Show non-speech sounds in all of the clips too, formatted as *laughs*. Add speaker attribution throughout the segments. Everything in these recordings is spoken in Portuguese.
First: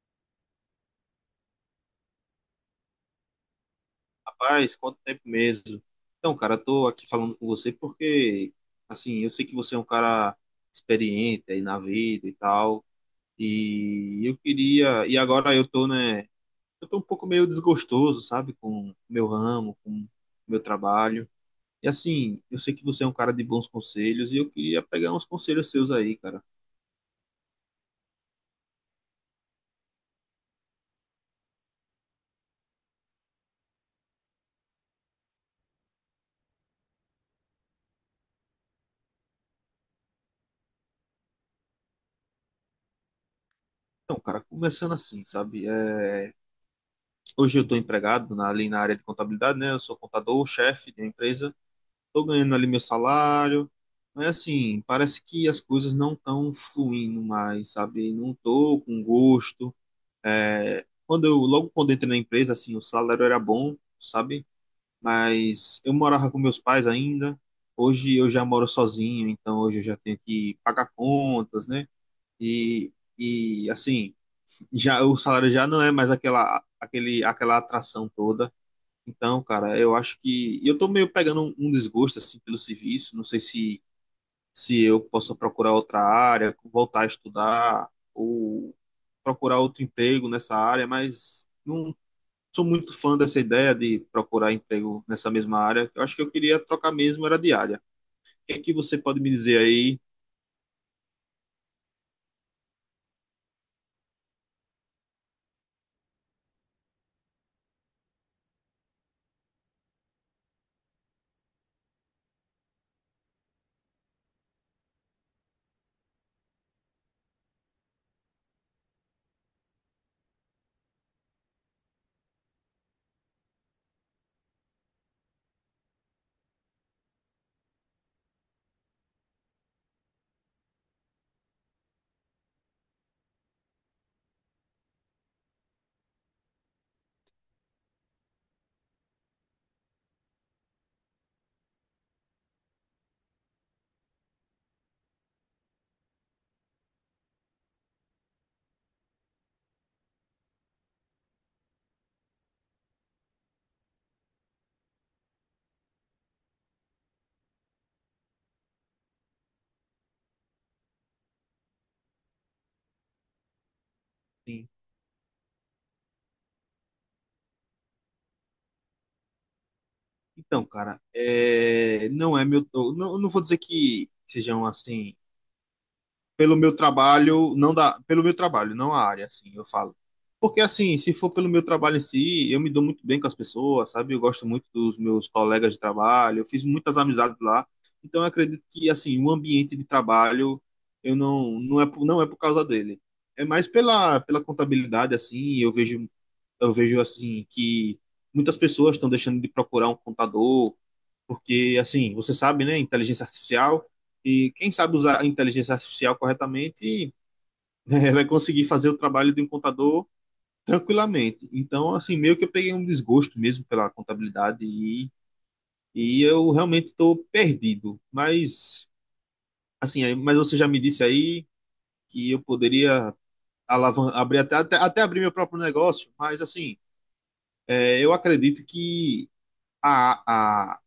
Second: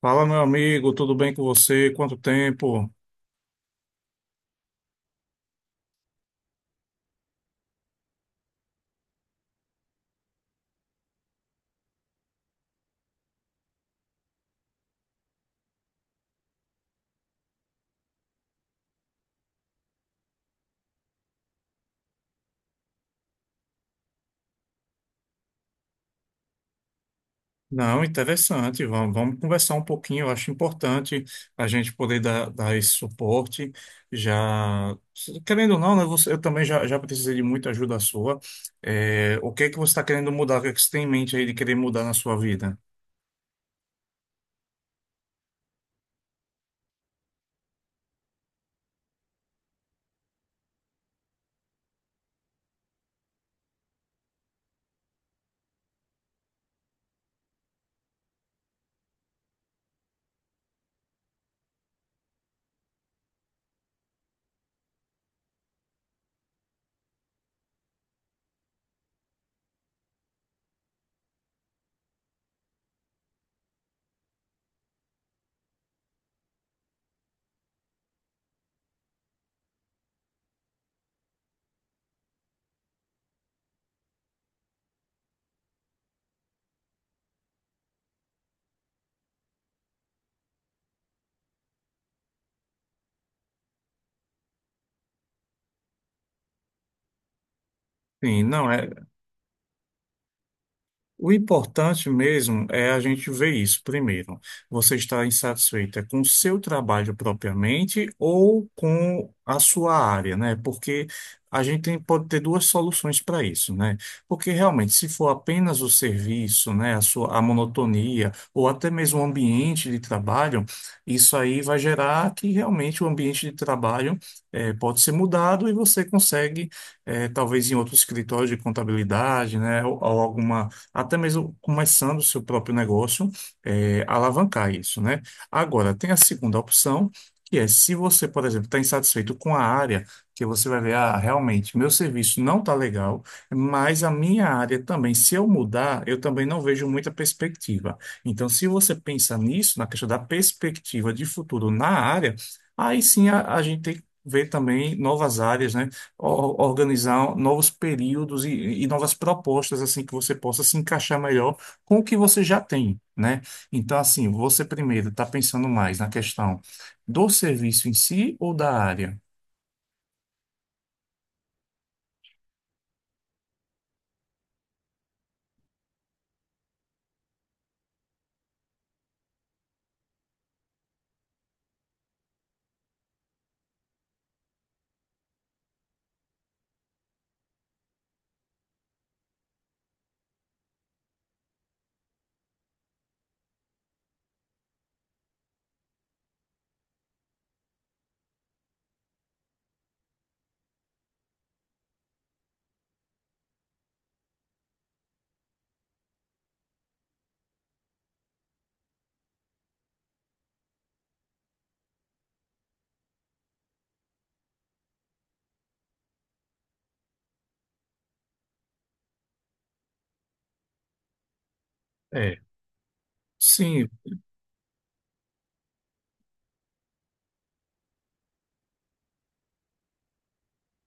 Speaker 1: Fala, meu amigo, tudo bem com você? Quanto tempo?
Speaker 2: Rapaz, quanto tempo mesmo? Então, cara, eu tô aqui falando com você porque, assim, eu sei que você é um cara experiente aí na vida e tal, e agora eu tô, né, eu tô um pouco meio desgostoso, sabe, com o meu ramo, com o meu trabalho. E assim, eu sei que você é um cara de bons conselhos e eu queria pegar uns conselhos seus aí, cara.
Speaker 1: Não, interessante. Vamos conversar um pouquinho. Eu acho importante a gente poder dar esse suporte. Já, querendo ou não, né, você, eu também já precisei de muita ajuda sua. É, o que é que você está querendo mudar? O que é que você tem em mente aí de querer mudar na sua vida?
Speaker 2: Então, cara, começando assim, sabe, é, hoje eu tô empregado ali na área de contabilidade, né, eu sou contador, chefe de uma empresa. Tô ganhando ali meu salário, mas assim, parece que as coisas não estão fluindo mais, sabe? Não tô com gosto. É, logo quando eu entrei na empresa, assim, o salário era bom, sabe? Mas eu morava com meus pais ainda. Hoje eu já moro sozinho, então hoje eu já tenho que pagar contas, né? E, e assim, já o salário já não é mais aquela atração toda. Então, cara, eu acho que e eu tô meio pegando um desgosto assim pelo serviço, não sei se eu posso procurar outra área, voltar a estudar ou procurar outro emprego nessa área, mas não sou muito fã dessa ideia de procurar emprego nessa mesma área. Eu acho que eu queria trocar mesmo era de área. O
Speaker 1: Sim,
Speaker 2: que é
Speaker 1: não
Speaker 2: que
Speaker 1: é.
Speaker 2: você pode me dizer aí?
Speaker 1: O importante mesmo é a gente ver isso primeiro. Você está insatisfeita com o seu trabalho propriamente ou com a sua área, né? Porque pode ter duas soluções para isso, né? Porque realmente, se for apenas o serviço, né, a sua, a monotonia ou até mesmo o ambiente de trabalho, isso aí vai gerar que realmente o ambiente de trabalho pode ser mudado e você consegue, talvez em outro escritório de contabilidade, né, ou alguma até mesmo começando o seu próprio negócio, é, alavancar isso, né? Agora, tem a segunda opção, que é se você, por exemplo, está insatisfeito com a área, que você vai ver, ah, realmente, meu serviço não está legal, mas a minha área também, se eu mudar, eu também não vejo muita perspectiva. Então, se você pensa nisso, na questão da perspectiva de futuro na área, aí sim a gente tem que ver também novas áreas, né? Organizar novos períodos e novas propostas assim que você possa se encaixar melhor com o que você já tem, né? Então, assim, você
Speaker 2: Sim.
Speaker 1: primeiro está pensando mais na questão do serviço em si ou da área?
Speaker 2: Então, cara, é, não é meu, eu não vou dizer que sejam assim pelo meu trabalho, não da, pelo meu trabalho, não a área, assim, eu falo. Porque assim, se for pelo meu trabalho em si, eu me dou muito bem com as pessoas, sabe? Eu gosto muito dos meus colegas de trabalho, eu fiz muitas amizades lá. Então eu acredito que assim, o ambiente de trabalho eu não é por causa dele. É mais pela contabilidade assim, eu vejo assim que muitas pessoas estão deixando de procurar um contador porque assim, você sabe, né, inteligência artificial, e quem sabe usar a inteligência artificial corretamente, né, *laughs* vai conseguir fazer o trabalho de um contador tranquilamente. Então, assim, meio que eu peguei um desgosto mesmo pela contabilidade e eu realmente estou perdido. Mas, assim, mas você já me disse aí que eu
Speaker 1: É,
Speaker 2: poderia
Speaker 1: sim,
Speaker 2: alavan abrir até abrir meu próprio negócio, mas assim, é, eu acredito que a,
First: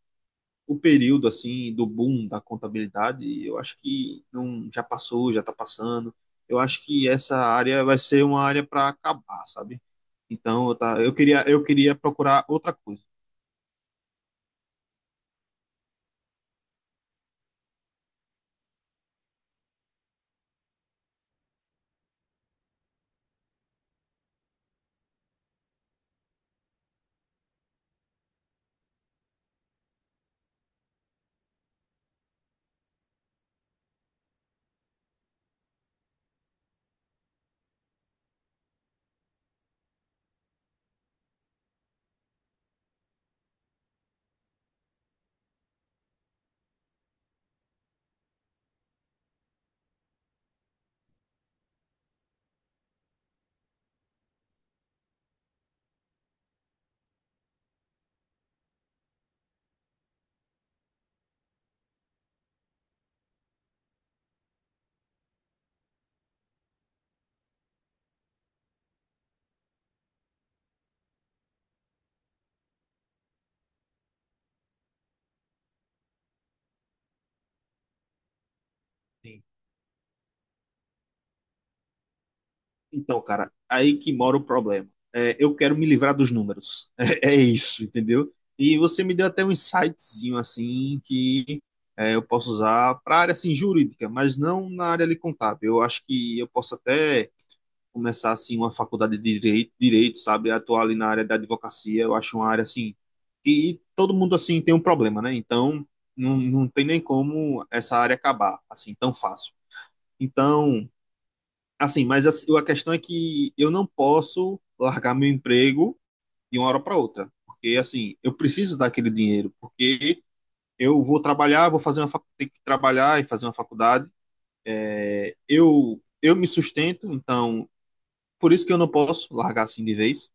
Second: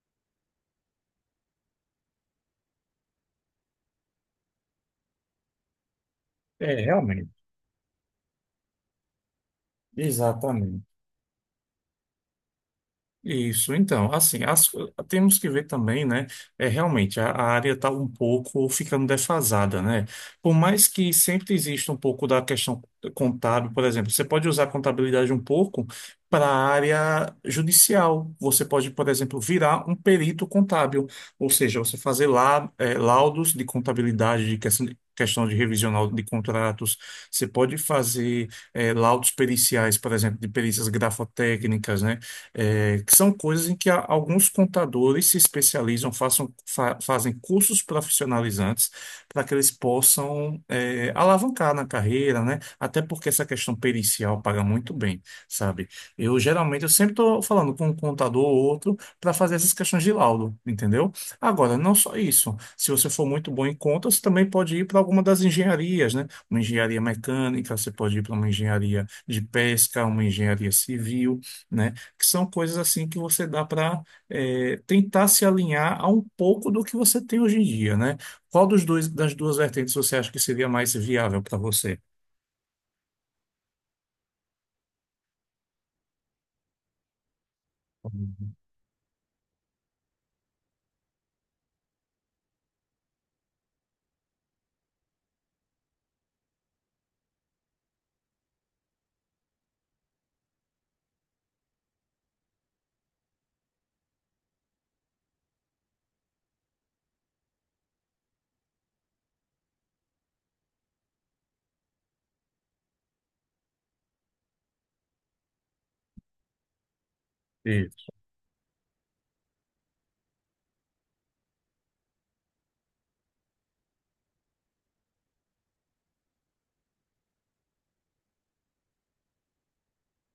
Speaker 2: o período assim do boom da contabilidade, eu acho que não já passou, já está passando. Eu
Speaker 1: é,
Speaker 2: acho que
Speaker 1: realmente.
Speaker 2: essa área vai ser uma área para acabar, sabe? Então, eu,
Speaker 1: Exatamente.
Speaker 2: tá, eu queria procurar outra coisa.
Speaker 1: Isso, então, assim, temos que ver também, né? É, realmente, a área está um pouco ficando defasada, né? Por mais que sempre exista um pouco da questão contábil, por exemplo, você pode usar a contabilidade um pouco para a área judicial. Você pode, por exemplo, virar um perito contábil, ou seja, você fazer lá, é, laudos de contabilidade, de questão de. Questão de revisional de contratos, você pode fazer é, laudos periciais, por exemplo, de perícias grafotécnicas, né? É, que são coisas em que alguns contadores se especializam, façam, fazem cursos profissionalizantes para que eles possam é, alavancar na carreira, né? Até porque essa questão pericial paga muito bem, sabe? Eu geralmente eu sempre estou falando com um contador ou outro para fazer essas questões de laudo, entendeu? Agora, não só isso. Se você for muito bom em contas, também pode ir para alguma das engenharias, né? Uma engenharia mecânica, você pode ir para uma engenharia de pesca, uma engenharia civil, né? Que são coisas assim que você dá para tentar se alinhar a um pouco do que você tem hoje em dia, né? Qual dos dois, das
Speaker 2: Sim.
Speaker 1: duas vertentes você acha que seria mais viável para você?
Speaker 2: Então, cara, aí que mora o problema. É, eu quero me livrar dos números. *laughs* É, é isso, entendeu? E você me deu até um insightzinho assim que é, eu posso usar para área assim jurídica, mas não na área ali contábil. Eu acho que eu posso até começar assim uma faculdade de direito, sabe? Atuar ali na área da advocacia, eu acho uma área assim que todo mundo assim tem um problema, né? Então, não, não tem nem como essa área acabar assim tão fácil. Então, assim, mas a questão é que eu não posso largar meu emprego de uma hora para outra, porque
Speaker 1: Isso.
Speaker 2: assim, eu preciso daquele dinheiro, porque eu vou trabalhar, vou fazer uma facu- ter que trabalhar e fazer uma faculdade. É, eu me sustento, então por isso que eu não posso largar assim de vez.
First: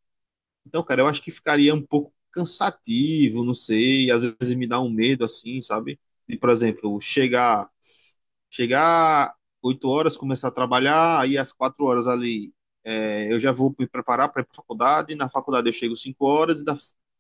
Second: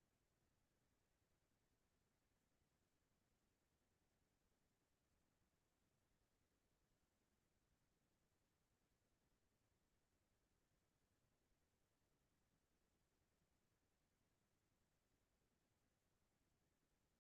Speaker 2: Então, cara, eu acho que ficaria um pouco cansativo, não sei, às vezes me dá um medo assim, sabe? De, por exemplo, chegar 8 horas, começar a trabalhar, aí às 4 horas ali, é, eu já vou me preparar para ir para faculdade, na faculdade eu chego 5 horas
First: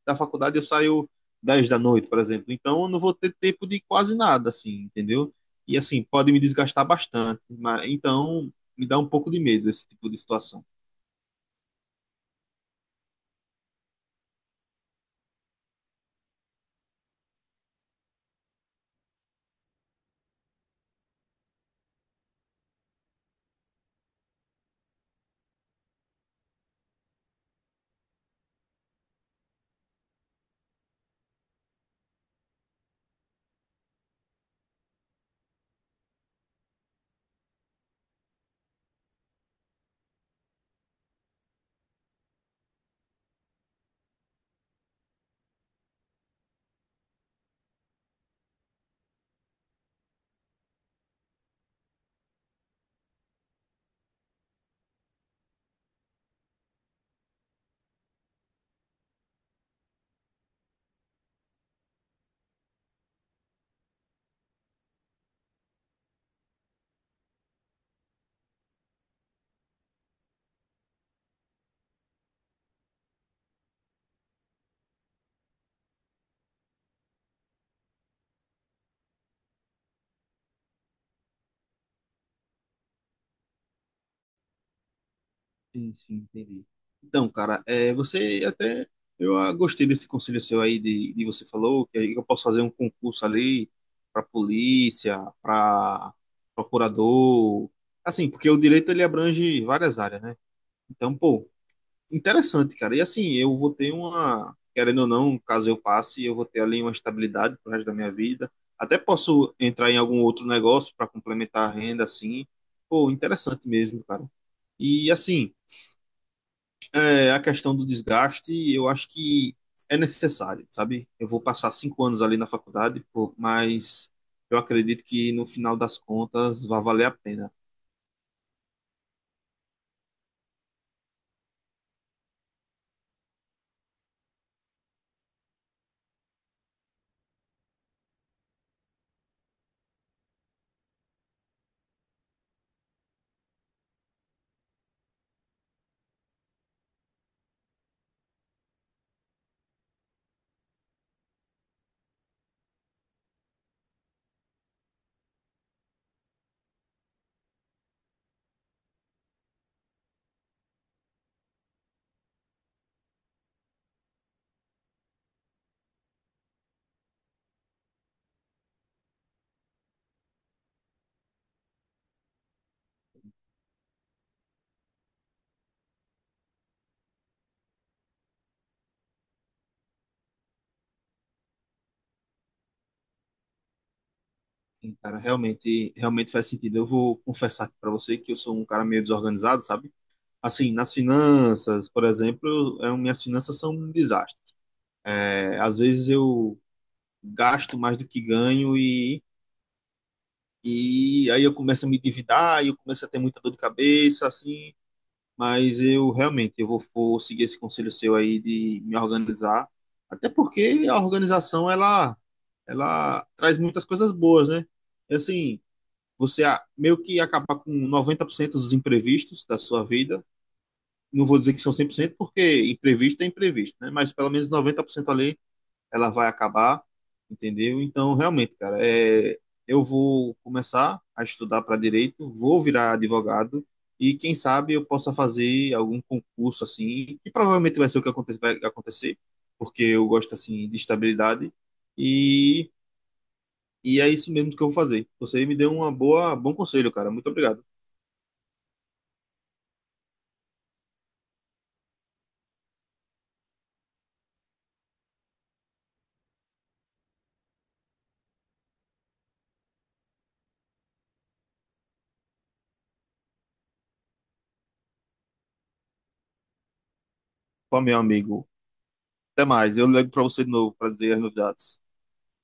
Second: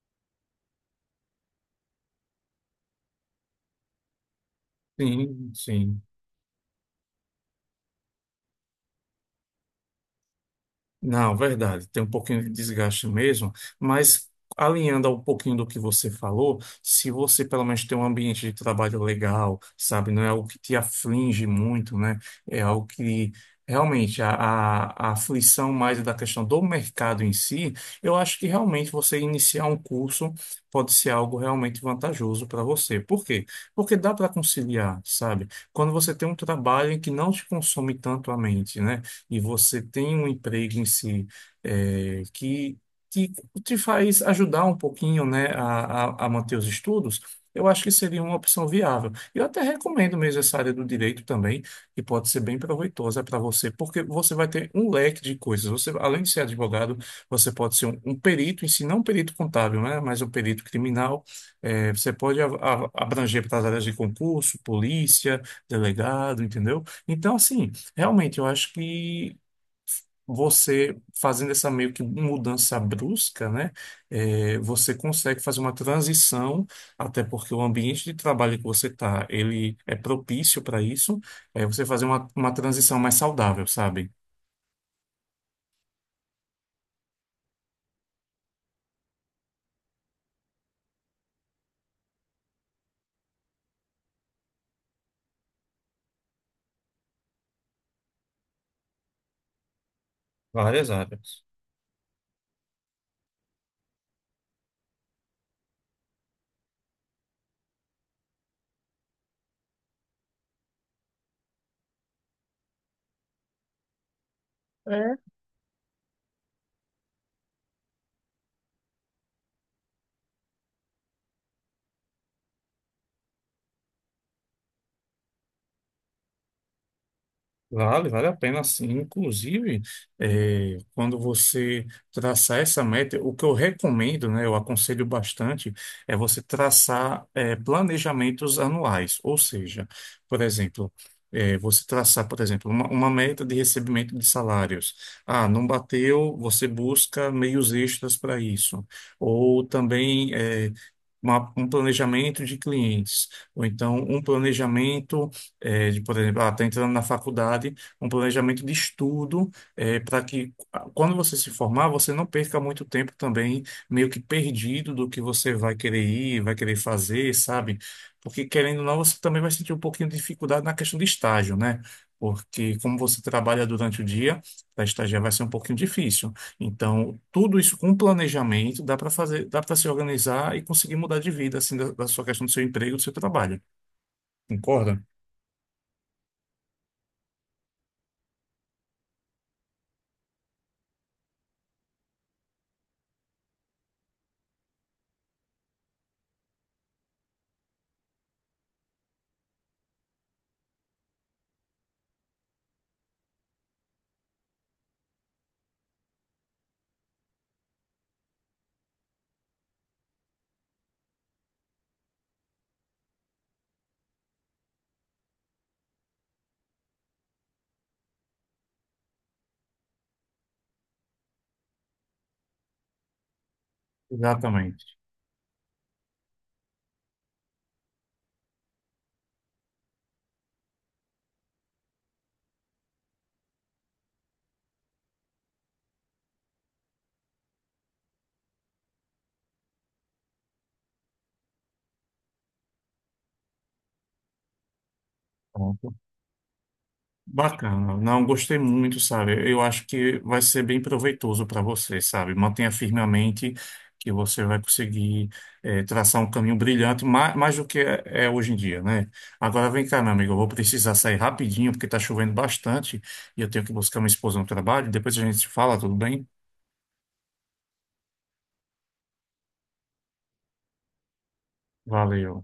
Speaker 2: da faculdade eu saio 10 da noite, por exemplo. Então, eu não vou ter tempo de quase nada assim, entendeu?
Speaker 1: Sim,
Speaker 2: E
Speaker 1: sim.
Speaker 2: assim, pode me desgastar bastante, mas então me dá um pouco de medo esse tipo de situação.
Speaker 1: Não, verdade, tem um pouquinho de desgaste mesmo, mas alinhando a um pouquinho do que você falou, se você pelo menos tem um ambiente de trabalho legal, sabe, não é algo que te aflige muito, né? É algo que realmente a aflição mais é da questão do mercado em si, eu acho que realmente você iniciar um curso pode ser algo realmente vantajoso para você. Por quê? Porque dá para conciliar, sabe? Quando você tem um trabalho em que não te consome tanto a mente, né? E você tem um emprego em si é, que te, te faz ajudar um pouquinho, né, a manter os estudos, eu acho que seria uma opção viável. Eu até recomendo mesmo essa área do direito também, que pode ser bem proveitosa para você, porque você vai ter um leque de coisas. Você, além de ser advogado, você pode ser um perito em si, não um perito contábil, né, mas um perito criminal. É, você pode abranger para as áreas de concurso, polícia, delegado, entendeu? Então, assim. Realmente, eu acho que você fazendo essa meio que mudança brusca, né, é, você consegue fazer uma transição, até porque o ambiente de trabalho que você está, ele é propício para isso, é você fazer uma transição mais saudável, sabe?
Speaker 2: Sim, sim, entendi. Então, cara, é, você até. Eu gostei desse conselho seu aí, de você falou que eu posso fazer um concurso ali para polícia, para procurador. Assim, porque o direito ele abrange várias áreas, né?
Speaker 1: Várias
Speaker 2: Então,
Speaker 1: áreas.
Speaker 2: pô, interessante, cara. E assim, eu vou ter uma. Querendo ou não, caso eu passe, eu vou ter ali uma estabilidade pro resto da minha vida. Até posso entrar em algum outro negócio para complementar a renda, assim. Pô, interessante mesmo, cara. E assim é, a questão do desgaste, eu acho que é necessário, sabe? Eu vou passar 5 anos ali na faculdade, pô, mas eu acredito que no final das contas vai valer a pena.
Speaker 1: Vale a pena sim. Inclusive, quando você traçar essa meta, o que eu recomendo, né, eu aconselho bastante, é você traçar, planejamentos anuais. Ou seja, por exemplo, você traçar, por exemplo, uma meta de recebimento de salários. Ah, não bateu, você busca meios extras para isso. Ou também, um planejamento de clientes, ou então um planejamento, de, por exemplo, está entrando na faculdade, um planejamento de estudo, para que ah, quando você se formar, você não perca muito tempo também, meio que perdido do que você vai querer ir, vai querer fazer, sabe? Porque querendo ou não, você também vai sentir um pouquinho de dificuldade na questão de estágio, né? Porque como você trabalha durante o dia, para estagiar vai ser um pouquinho difícil. Então, tudo isso com planejamento dá para fazer, dá para se organizar e conseguir mudar de vida, assim, da sua questão do seu emprego, do seu trabalho.
Speaker 2: E,
Speaker 1: Concorda?
Speaker 2: cara, realmente, realmente faz sentido. Eu vou confessar aqui pra você que eu sou um cara meio desorganizado, sabe? Assim, nas finanças, por exemplo, é, minhas finanças são um desastre. É, às vezes eu gasto mais do que ganho e aí eu começo a me endividar, e eu começo a ter muita dor de cabeça, assim. Mas eu realmente eu vou seguir esse conselho seu aí de me organizar, até porque a organização ela traz muitas coisas boas, né? E, assim, meio que acabar com 90% dos imprevistos da sua vida. Não vou dizer que são 100% porque imprevisto é imprevisto, né? Mas pelo menos
Speaker 1: Exatamente.
Speaker 2: 90% ali ela vai acabar, entendeu? Então, realmente, cara, é, eu vou começar a estudar para direito, vou virar advogado e quem sabe eu possa fazer algum concurso assim, que provavelmente vai ser o que vai acontecer, porque eu gosto assim de estabilidade e e é isso mesmo que eu vou fazer. Você me deu uma
Speaker 1: Pronto.
Speaker 2: boa bom conselho, cara. Muito obrigado.
Speaker 1: Bacana. Não, gostei muito, sabe? Eu acho que vai ser bem proveitoso para você, sabe? Mantenha firmemente que você vai conseguir traçar um caminho brilhante, mais do que é, é hoje em dia, né? Agora vem cá, meu amigo, eu vou precisar sair rapidinho porque está chovendo bastante e eu tenho que buscar minha esposa no trabalho. Depois a gente se fala, tudo bem?
Speaker 2: Pô, meu amigo. Até mais. Eu ligo para você de novo para dizer as novidades.
Speaker 1: Valeu.